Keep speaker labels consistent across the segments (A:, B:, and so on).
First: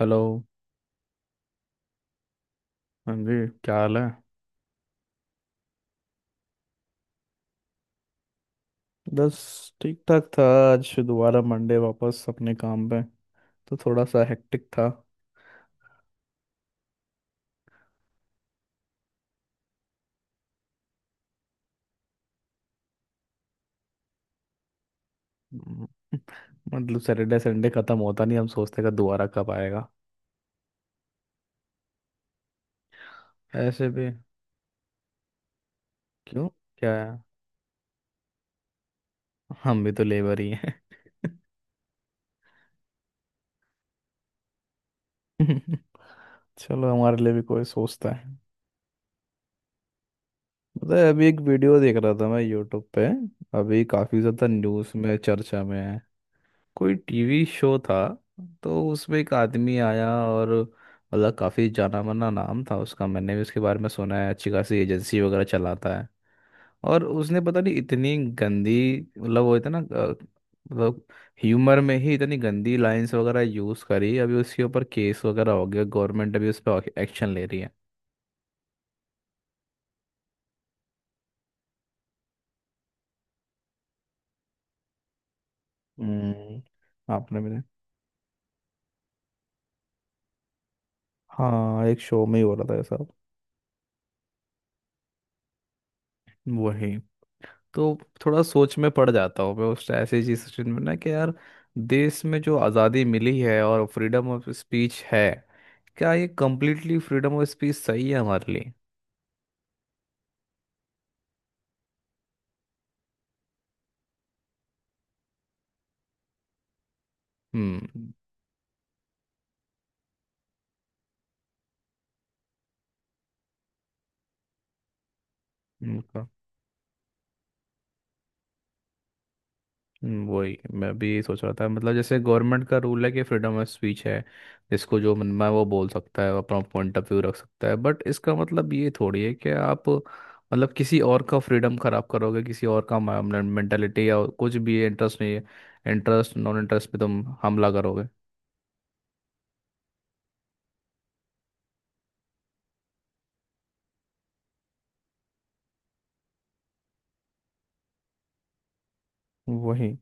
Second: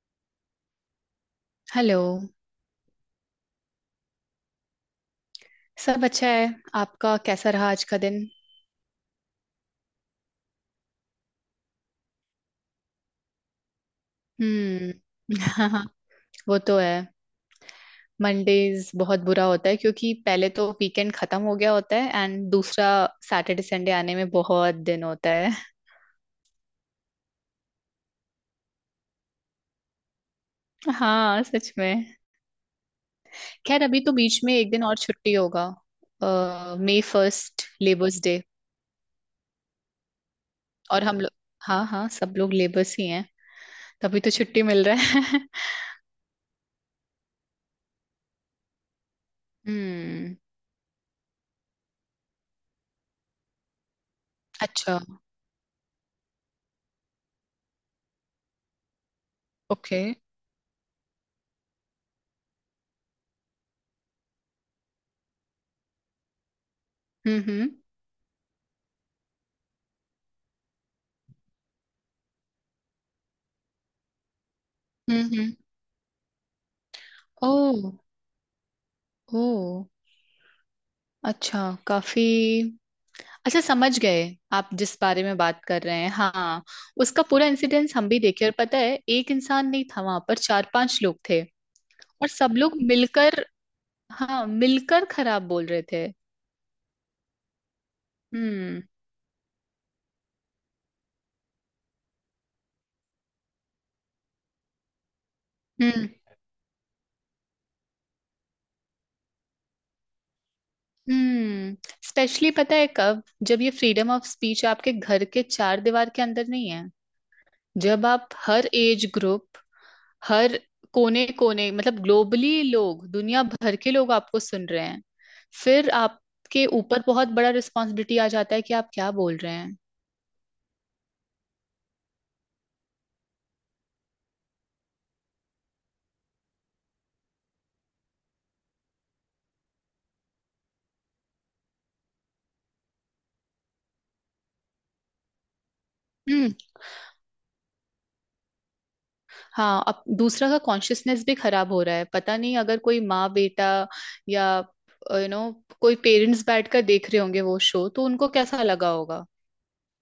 A: Hello.
B: Hello.
A: हाँ जी, क्या हाल है?
B: सब अच्छा है। आपका कैसा रहा आज का दिन?
A: बस ठीक ठाक था। आज दोबारा मंडे, वापस अपने काम पे, तो थोड़ा सा हेक्टिक था।
B: हम्म। हाँ, वो तो है। मंडेज बहुत बुरा होता है क्योंकि पहले तो वीकेंड खत्म हो गया होता है एंड दूसरा सैटरडे संडे आने में बहुत दिन होता है।
A: हम्म, मतलब सैटरडे संडे खत्म होता नहीं, हम सोचते का दोबारा कब आएगा।
B: हाँ, सच में। खैर
A: ऐसे
B: अभी
A: भी
B: तो बीच में एक दिन और छुट्टी होगा।
A: क्यों? क्या
B: मई
A: है?
B: First labours day.
A: हम भी तो लेबर ही हैं।
B: और हम लोग, हाँ हाँ, सब लोग लेबर्स ही हैं। तभी तो छुट्टी मिल रहा है।
A: चलो, हमारे लिए भी कोई सोचता है।
B: हम्म।
A: पता है, अभी एक वीडियो देख रहा था मैं यूट्यूब पे। अभी काफ़ी ज़्यादा न्यूज़
B: अच्छा।
A: में चर्चा में है। कोई टीवी शो था, तो उसमें एक आदमी
B: ओके।
A: आया, और मतलब काफ़ी जाना माना नाम था उसका, मैंने भी उसके बारे में सुना है। अच्छी खासी एजेंसी वगैरह चलाता है। और उसने पता
B: हम्म,
A: नहीं इतनी गंदी, मतलब वो इतना मतलब ह्यूमर में ही इतनी गंदी लाइंस वगैरह यूज़ करी। अभी उसके ऊपर केस वगैरह
B: हम्म।
A: हो गया, गवर्नमेंट अभी उस पर एक्शन ले रही है।
B: ओह। ओ। अच्छा। काफी। अच्छा, समझ गए। आप जिस बारे में बात कर रहे हैं, हाँ।
A: हम्म,
B: उसका
A: आपने
B: पूरा
A: भी?
B: इंसिडेंस हम भी देखे और पता है एक इंसान नहीं था, वहां पर चार पांच लोग थे
A: हाँ, एक शो
B: और
A: में ही हो
B: सब
A: रहा
B: लोग
A: था ऐसा।
B: मिलकर, हाँ, मिलकर खराब बोल रहे थे।
A: वही तो। थोड़ा सोच
B: हम्म
A: में पड़ जाता हूँ मैं उस ऐसी चीज सिचुएशन में ना कि यार, देश में जो आज़ादी मिली है और फ्रीडम ऑफ स्पीच है,
B: हम्म,
A: क्या ये कम्प्लीटली फ्रीडम ऑफ स्पीच सही है हमारे लिए?
B: हम्म। स्पेशली पता है कब? जब ये फ्रीडम ऑफ स्पीच आपके घर के चार दीवार के अंदर नहीं है, जब आप हर एज ग्रुप, हर कोने कोने, मतलब ग्लोबली लोग, दुनिया भर के लोग आपको सुन रहे हैं, फिर
A: हम्म।
B: आपके ऊपर बहुत बड़ा रिस्पॉन्सिबिलिटी आ जाता है कि आप क्या बोल रहे हैं।
A: वही मैं भी सोच रहा था। मतलब जैसे गवर्नमेंट का रूल है कि फ्रीडम ऑफ स्पीच है, जिसको जो मन में है वो बोल सकता है, वो अपना पॉइंट ऑफ व्यू रख सकता है। बट इसका मतलब ये थोड़ी है कि आप मतलब किसी और का फ्रीडम खराब करोगे, किसी और का मेंटेलिटी या कुछ भी इंटरेस्ट नहीं है। इंटरेस्ट
B: हम्म।
A: नॉन इंटरेस्ट पे तुम हमला करोगे।
B: हाँ, अब दूसरा का कॉन्शियसनेस भी खराब हो रहा है, पता नहीं अगर कोई माँ बेटा या यू नो कोई पेरेंट्स बैठकर देख रहे होंगे वो शो, तो उनको कैसा लगा होगा।
A: वही,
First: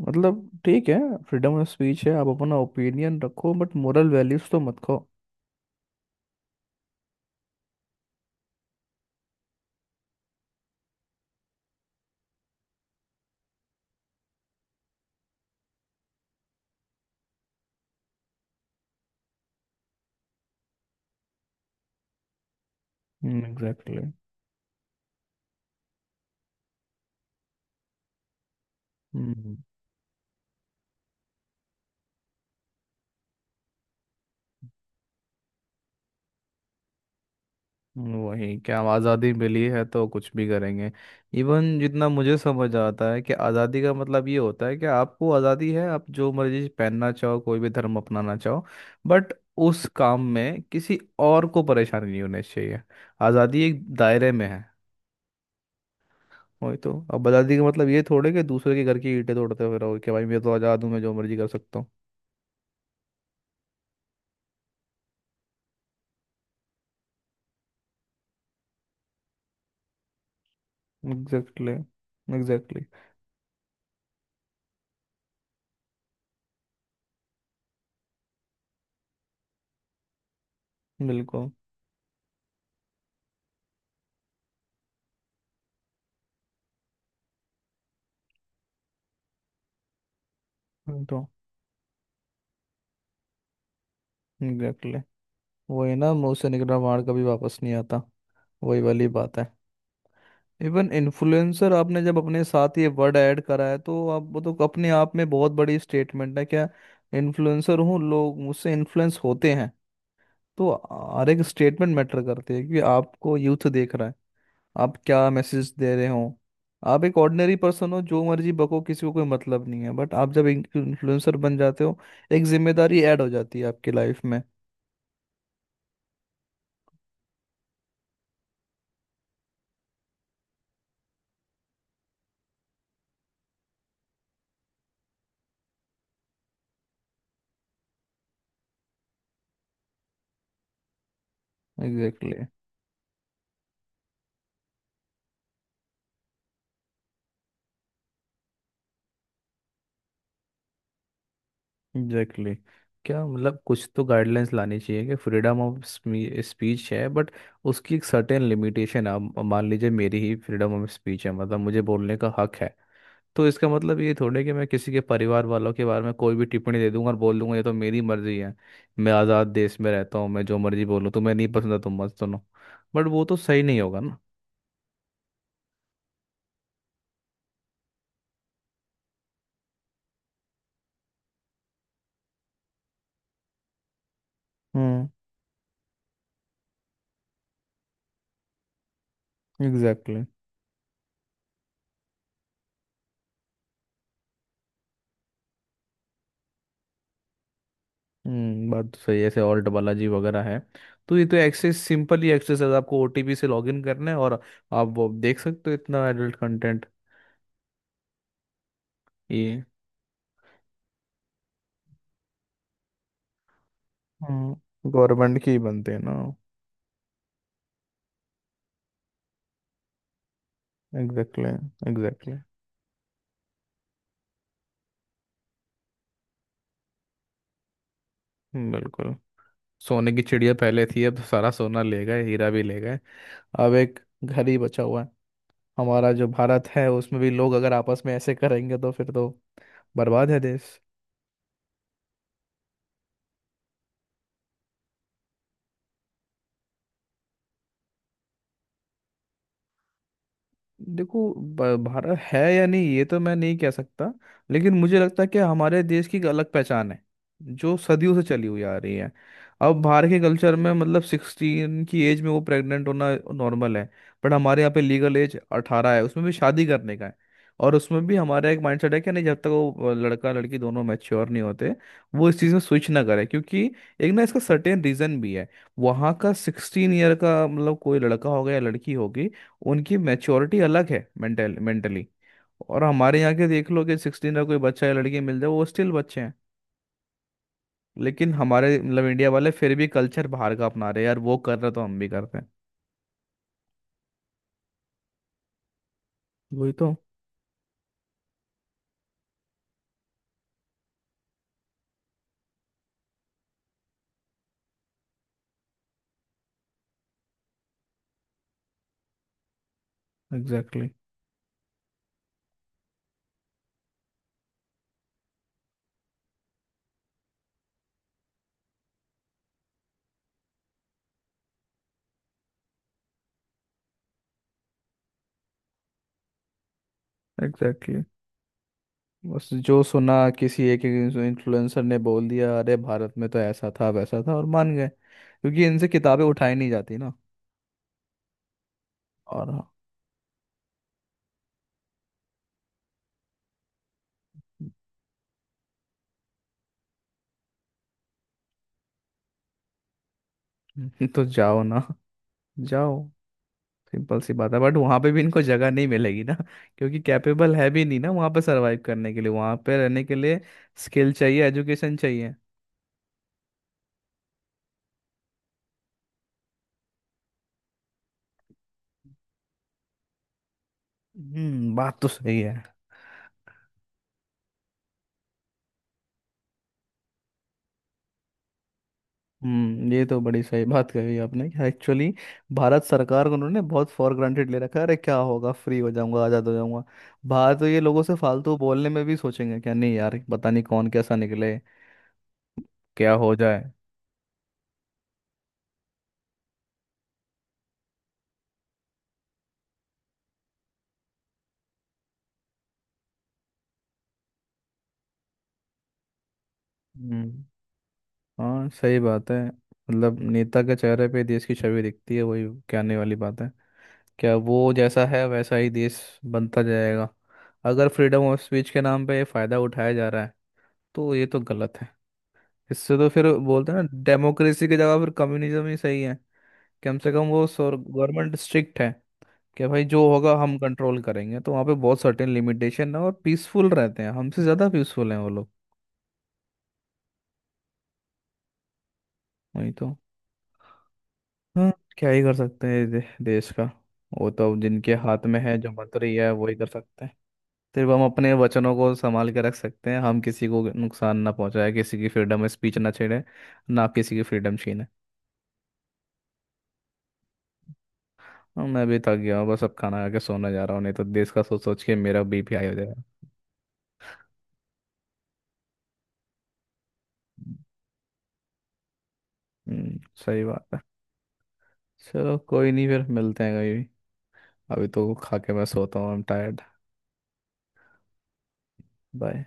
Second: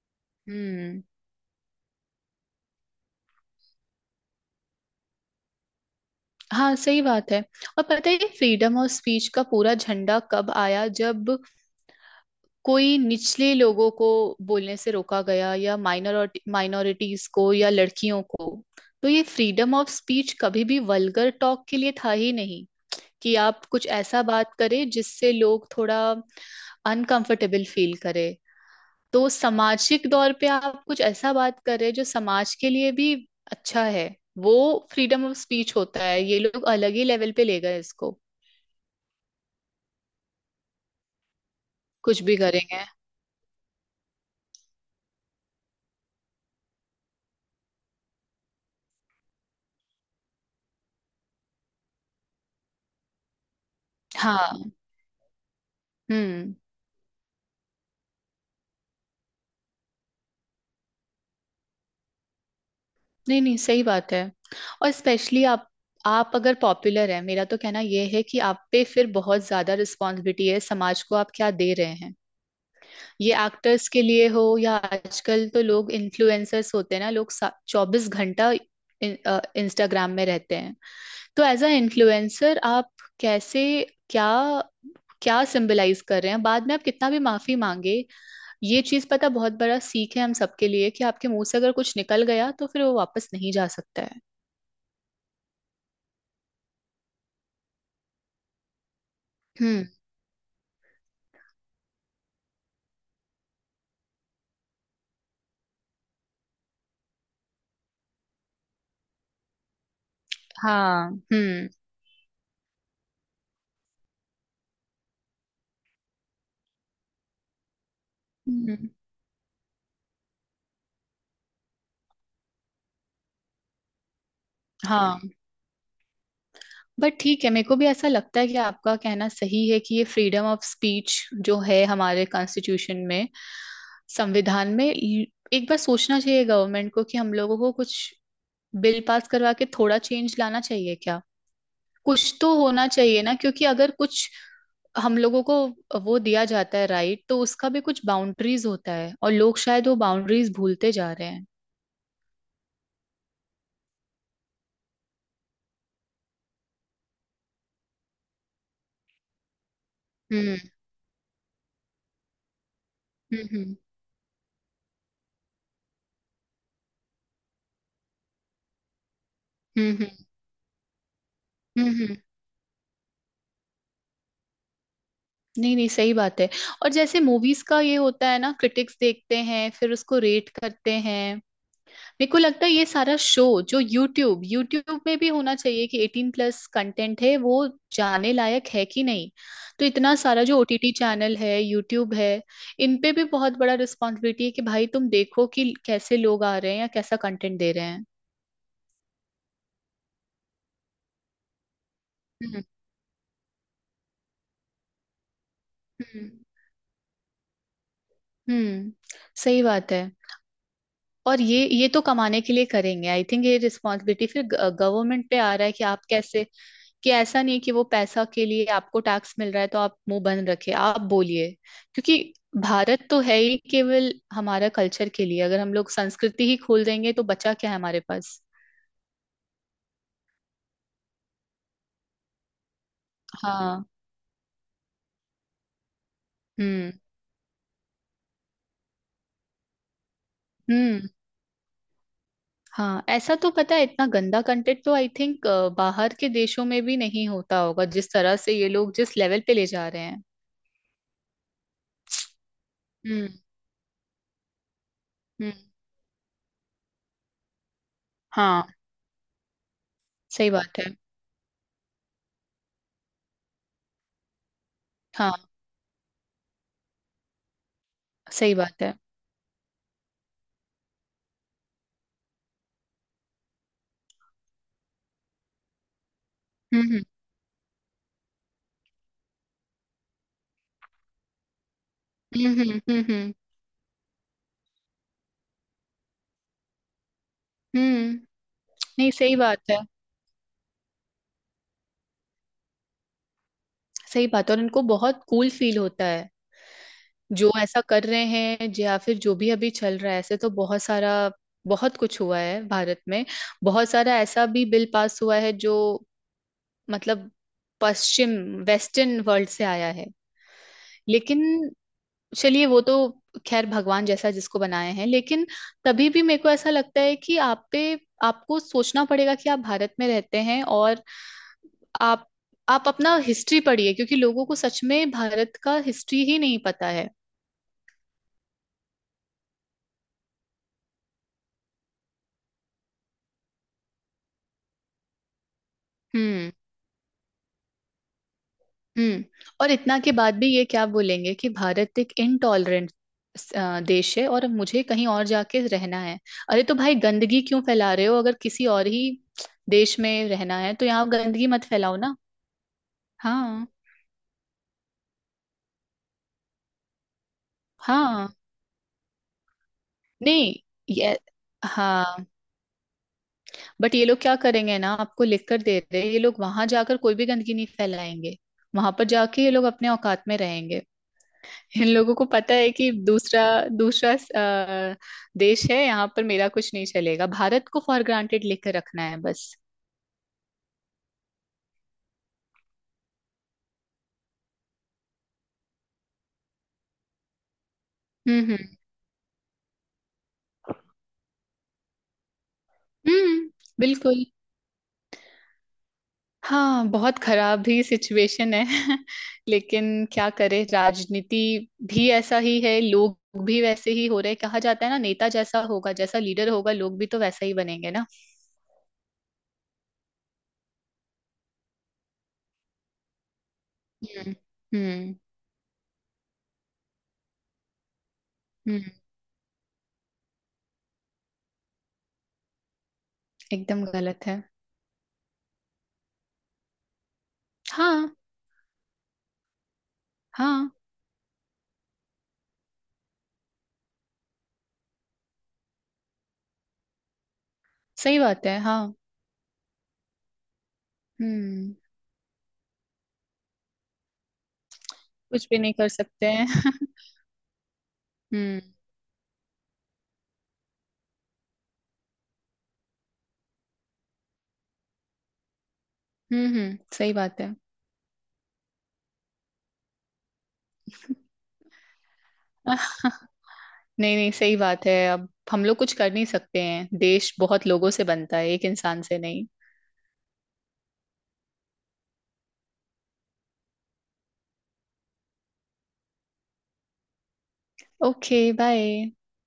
A: मतलब ठीक है,
B: हम्म।
A: फ्रीडम ऑफ स्पीच है, आप अपना ओपिनियन रखो, बट मोरल वैल्यूज तो मत खो।
B: हाँ, सही बात है। और पता है ये फ्रीडम ऑफ स्पीच का पूरा झंडा कब आया? जब कोई निचले लोगों को बोलने से रोका गया या माइनॉरिटीज को या लड़कियों को। तो ये फ्रीडम ऑफ स्पीच कभी भी वल्गर टॉक के लिए था ही नहीं कि आप कुछ
A: एग्जैक्टली।
B: ऐसा बात करें जिससे लोग थोड़ा अनकंफर्टेबल फील करें। तो सामाजिक दौर पे आप कुछ ऐसा बात करें जो समाज के लिए भी अच्छा है, वो फ्रीडम ऑफ स्पीच होता है। ये लोग अलग ही लेवल पे ले गए इसको,
A: वही, क्या आज़ादी मिली है तो कुछ भी करेंगे। इवन जितना
B: कुछ
A: मुझे
B: भी
A: समझ
B: करेंगे।
A: आता है कि आज़ादी का मतलब ये होता है कि आपको आज़ादी है, आप जो मर्जी पहनना चाहो, कोई भी धर्म अपनाना चाहो, बट उस काम में किसी और को परेशानी नहीं होनी चाहिए। आज़ादी एक दायरे में है।
B: हाँ। हम्म।
A: वही तो, अब आज़ादी का मतलब ये थोड़े कि दूसरे के घर की ईंटें तोड़ते हुए रहो कि भाई मैं तो आज़ाद हूँ, मैं जो मर्जी कर सकता हूँ।
B: नहीं नहीं, सही बात है। और स्पेशली आप अगर पॉपुलर हैं, मेरा तो कहना यह है कि आप पे फिर बहुत ज्यादा रिस्पॉन्सिबिलिटी है, समाज को आप क्या
A: एग्जैक्टली,
B: दे रहे हैं।
A: एग्जैक्टली।
B: ये एक्टर्स के लिए हो या आजकल तो लोग इन्फ्लुएंसर्स होते हैं ना लोग, चौबीस घंटा इंस्टाग्राम में रहते हैं। तो
A: बिल्कुल।
B: एज अ इन्फ्लुएंसर आप कैसे, क्या क्या सिंबलाइज कर रहे हैं, बाद में आप कितना भी माफी मांगे। ये चीज पता बहुत बड़ा सीख है हम सबके लिए कि
A: तो
B: आपके मुंह से अगर कुछ निकल गया तो फिर वो वापस नहीं जा सकता है।
A: एग्जैक्टली, वही ना, मुंह से निकला मार कभी वापस नहीं आता। वही वाली बात है।
B: हम्म।
A: इवन इन्फ्लुएंसर, आपने जब अपने साथ ये वर्ड ऐड करा है, तो आप वो तो अपने आप में बहुत बड़ी स्टेटमेंट है, क्या इन्फ्लुएंसर हूँ, लोग मुझसे इन्फ्लुएंस होते हैं। तो
B: हाँ।
A: हर एक स्टेटमेंट मैटर करती है कि आपको यूथ देख रहा है, आप क्या मैसेज दे रहे हो। आप एक ऑर्डिनरी पर्सन हो, जो मर्जी बको,
B: हम्म।
A: किसी को कोई मतलब नहीं है, बट आप जब इन्फ्लुएंसर बन जाते हो, एक जिम्मेदारी ऐड हो जाती है आपकी लाइफ में।
B: हाँ। बट ठीक है, मेरे को भी ऐसा लगता है कि आपका कहना सही है कि ये फ्रीडम ऑफ स्पीच जो है हमारे कॉन्स्टिट्यूशन में, संविधान में, एक बार सोचना चाहिए गवर्नमेंट को कि हम लोगों को कुछ बिल पास करवा के थोड़ा चेंज लाना चाहिए क्या। कुछ
A: एग्जैक्टली,
B: तो होना चाहिए ना क्योंकि अगर कुछ हम लोगों को वो दिया जाता है, राइट, तो उसका भी कुछ बाउंड्रीज होता है और लोग शायद वो बाउंड्रीज भूलते जा रहे हैं।
A: Exactly exactly. क्या, मतलब कुछ तो गाइडलाइंस लानी चाहिए कि फ्रीडम ऑफ स्पीच है, बट उसकी एक सर्टेन लिमिटेशन है। अब मान लीजिए, मेरी ही
B: हम्म
A: फ्रीडम ऑफ स्पीच है, मतलब मुझे बोलने का हक है,
B: हम्म,
A: तो इसका मतलब ये थोड़े कि मैं किसी के परिवार वालों के बारे में कोई भी टिप्पणी दे दूंगा और बोल दूंगा ये तो मेरी मर्जी है, मैं आज़ाद देश में
B: हम्म,
A: रहता हूँ, मैं जो मर्जी बोलूँ, तुम्हें नहीं पसंद है तुम मत
B: हम्म।
A: सुनो। बट वो तो सही नहीं होगा ना।
B: नहीं नहीं, सही बात है। और जैसे मूवीज का ये होता है ना, क्रिटिक्स देखते हैं फिर उसको रेट करते हैं, मेरे को लगता है ये सारा शो जो यूट्यूब यूट्यूब
A: हम्म,
B: में भी होना चाहिए कि एटीन प्लस कंटेंट है वो जाने लायक है कि नहीं। तो इतना
A: एग्जैक्टली।
B: सारा जो ओटीटी चैनल है, यूट्यूब है, इन पे भी बहुत बड़ा रिस्पॉन्सिबिलिटी है कि भाई तुम देखो कि कैसे लोग आ रहे हैं या कैसा कंटेंट दे रहे हैं।
A: हम्म, बात तो सही है। ऐसे ऑल्ट बालाजी वगैरह है, तो ये तो एक्सेस, सिंपल ही एक्सेस
B: हम्म
A: है, आपको ओटीपी से लॉगिन करना है और आप वो देख सकते हो, इतना
B: हम्म,
A: एडल्ट कंटेंट।
B: हम्म, सही
A: ये
B: बात है। और ये तो कमाने के लिए करेंगे, आई थिंक ये रिस्पॉन्सिबिलिटी फिर
A: हम्म,
B: गवर्नमेंट पे
A: गवर्नमेंट के
B: आ
A: ही
B: रहा है कि
A: बनते हैं
B: आप
A: ना।
B: कैसे, कि ऐसा नहीं कि वो पैसा के लिए आपको टैक्स मिल रहा है तो आप मुंह बंद रखे, आप बोलिए।
A: एग्जैक्टली,
B: क्योंकि
A: एग्जैक्टली।
B: भारत तो है ही केवल हमारा कल्चर के लिए, अगर हम लोग संस्कृति ही खोल देंगे तो बचा क्या है हमारे पास।
A: बिल्कुल। सोने की चिड़िया पहले थी, अब तो सारा सोना ले गए, हीरा भी ले गए। अब
B: हाँ।
A: एक घर ही बचा हुआ है, हमारा जो भारत है,
B: हम्म
A: उसमें भी लोग अगर आपस में ऐसे करेंगे तो फिर तो बर्बाद है देश।
B: हम्म। हाँ, ऐसा तो पता है इतना गंदा कंटेंट तो आई थिंक बाहर के देशों में भी नहीं होता होगा जिस तरह से ये लोग जिस लेवल पे ले जा रहे हैं।
A: देखो, भारत है या नहीं ये तो
B: हम्म
A: मैं नहीं कह सकता, लेकिन मुझे लगता है कि
B: हम्म।
A: हमारे देश की एक अलग पहचान है, जो सदियों से चली हुई
B: हाँ,
A: आ रही है। अब बाहर के
B: सही
A: कल्चर में,
B: बात है,
A: मतलब 16 की एज में वो प्रेग्नेंट होना नॉर्मल है, बट हमारे यहाँ पे लीगल
B: हाँ,
A: एज 18 है, उसमें भी शादी करने का है। और उसमें भी हमारा
B: सही
A: एक
B: बात
A: माइंडसेट
B: है।
A: है कि नहीं, जब तक वो लड़का लड़की दोनों मैच्योर नहीं होते, वो इस चीज़ में स्विच ना करे, क्योंकि एक ना इसका सर्टेन रीज़न भी है। वहाँ का 16
B: हम्म
A: ईयर का मतलब, कोई लड़का होगा या लड़की होगी, उनकी मैच्योरिटी अलग है, मेंटली।
B: हम्म,
A: और
B: हम्म,
A: हमारे यहाँ के देख लो कि 16 का कोई बच्चा या लड़की मिल जाए, वो स्टिल बच्चे हैं।
B: हम्म,
A: लेकिन हमारे मतलब
B: नहीं,
A: इंडिया
B: सही
A: वाले
B: बात
A: फिर
B: है।
A: भी कल्चर बाहर का अपना रहे हैं। यार वो कर रहे तो हम भी करते हैं।
B: सही बात है, और इनको बहुत कूल फील होता है
A: वही तो।
B: जो ऐसा कर रहे हैं, या फिर जो भी अभी चल रहा है, ऐसे तो बहुत सारा, बहुत कुछ हुआ है भारत में। बहुत सारा ऐसा भी बिल पास हुआ है जो, मतलब, पश्चिम, वेस्टर्न वर्ल्ड से आया है।
A: एग्जैक्टली exactly,
B: लेकिन, चलिए वो तो खैर भगवान जैसा जिसको बनाए हैं, लेकिन तभी भी मेरे को ऐसा लगता है कि आप पे, आपको सोचना पड़ेगा कि आप भारत में रहते हैं, और आप आप अपना हिस्ट्री पढ़िए क्योंकि लोगों को सच में भारत का हिस्ट्री ही नहीं पता है।
A: Exactly exactly. बस जो सुना, किसी एक इन्फ्लुएंसर ने बोल दिया अरे भारत में तो ऐसा था वैसा था, और मान गए क्योंकि इनसे किताबें
B: हम्म
A: उठाई नहीं जाती ना।
B: हम्म।
A: और
B: और इतना के बाद भी ये क्या बोलेंगे कि भारत एक इनटॉलरेंट देश है और मुझे कहीं और जाके रहना है। अरे तो भाई गंदगी क्यों फैला रहे हो, अगर किसी और ही देश में रहना है तो यहाँ
A: तो
B: गंदगी
A: जाओ
B: मत
A: ना,
B: फैलाओ ना।
A: जाओ।
B: हाँ।
A: सिंपल सी बात है। बट वहां पे भी इनको जगह नहीं मिलेगी ना, क्योंकि कैपेबल है भी नहीं ना
B: हाँ।
A: वहां पे सरवाइव करने के लिए, वहां पे रहने के लिए
B: नहीं।
A: स्किल
B: ये।
A: चाहिए, एजुकेशन
B: हाँ।
A: चाहिए।
B: बट ये लोग क्या करेंगे ना, आपको लिख कर दे रहे हैं, ये लोग वहां जाकर कोई भी गंदगी नहीं फैलाएंगे, वहां पर जाके ये लोग अपने औकात में रहेंगे।
A: हम्म,
B: इन
A: बात तो
B: लोगों को
A: सही
B: पता
A: है।
B: है कि दूसरा दूसरा देश है, यहाँ पर मेरा कुछ नहीं चलेगा, भारत को फॉर ग्रांटेड लेकर रखना है बस।
A: हम्म, ये तो बड़ी सही बात कही आपने कि एक्चुअली भारत सरकार को उन्होंने बहुत फॉर ग्रांटेड ले रखा है। अरे क्या होगा, फ्री हो जाऊंगा, आज़ाद हो जाऊंगा। बाहर तो ये लोगों से फालतू
B: हम्म,
A: बोलने में भी सोचेंगे, क्या नहीं यार, पता नहीं कौन कैसा निकले, क्या हो
B: हम्म।
A: जाए।
B: बिल्कुल। हाँ, बहुत खराब ही सिचुएशन है। लेकिन क्या करे, राजनीति भी ऐसा ही है, लोग भी वैसे ही हो रहे हैं। कहा जाता है ना, नेता जैसा होगा, जैसा लीडर होगा लोग भी तो
A: हम्म,
B: वैसा ही बनेंगे ना।
A: हाँ सही बात है। मतलब नेता के चेहरे पे देश की छवि दिखती है। वही कहने वाली बात है। क्या,
B: हम्म
A: वो जैसा
B: हम्म,
A: है वैसा ही देश बनता जाएगा। अगर फ्रीडम ऑफ स्पीच के
B: हम्म,
A: नाम पे फ़ायदा उठाया जा रहा है, तो ये तो गलत है। इससे तो फिर बोलते हैं
B: एकदम
A: ना,
B: गलत है।
A: डेमोक्रेसी की जगह फिर कम्युनिज्म ही सही है। कम से कम वो
B: हाँ।
A: गवर्नमेंट स्ट्रिक्ट है कि भाई जो होगा हम
B: हाँ,
A: कंट्रोल करेंगे, तो वहाँ पे बहुत सर्टेन लिमिटेशन है और पीसफुल रहते हैं, हमसे ज़्यादा पीसफुल हैं वो लोग।
B: सही बात है, हाँ।
A: वही तो। हाँ,
B: हम्म।
A: क्या ही कर सकते हैं देश का, वो तो अब जिनके हाथ में
B: कुछ
A: है,
B: भी
A: जो
B: नहीं कर
A: मंत्री
B: सकते
A: है
B: हैं।
A: वही कर सकते हैं। सिर्फ हम अपने
B: हम्म,
A: वचनों को संभाल के रख सकते हैं, हम किसी को नुकसान ना पहुंचाए, किसी की फ्रीडम स्पीच ना छेड़े, ना किसी की फ्रीडम छीने।
B: हम्म, हम्म, सही बात है।
A: हाँ, मैं भी थक गया हूँ, बस अब खाना खा के सोने जा रहा हूँ, नहीं तो देश का सोच सोच के मेरा BP हाई हो जाएगा।
B: आह, नहीं नहीं, सही बात है, अब हम लोग कुछ कर नहीं सकते हैं, देश बहुत लोगों से बनता है, एक इंसान से नहीं।
A: हम्म, सही बात है। चलो कोई नहीं, फिर मिलते हैं कभी। अभी तो खा के मैं सोता हूँ, I am tired.
B: Okay, bye.
A: Bye.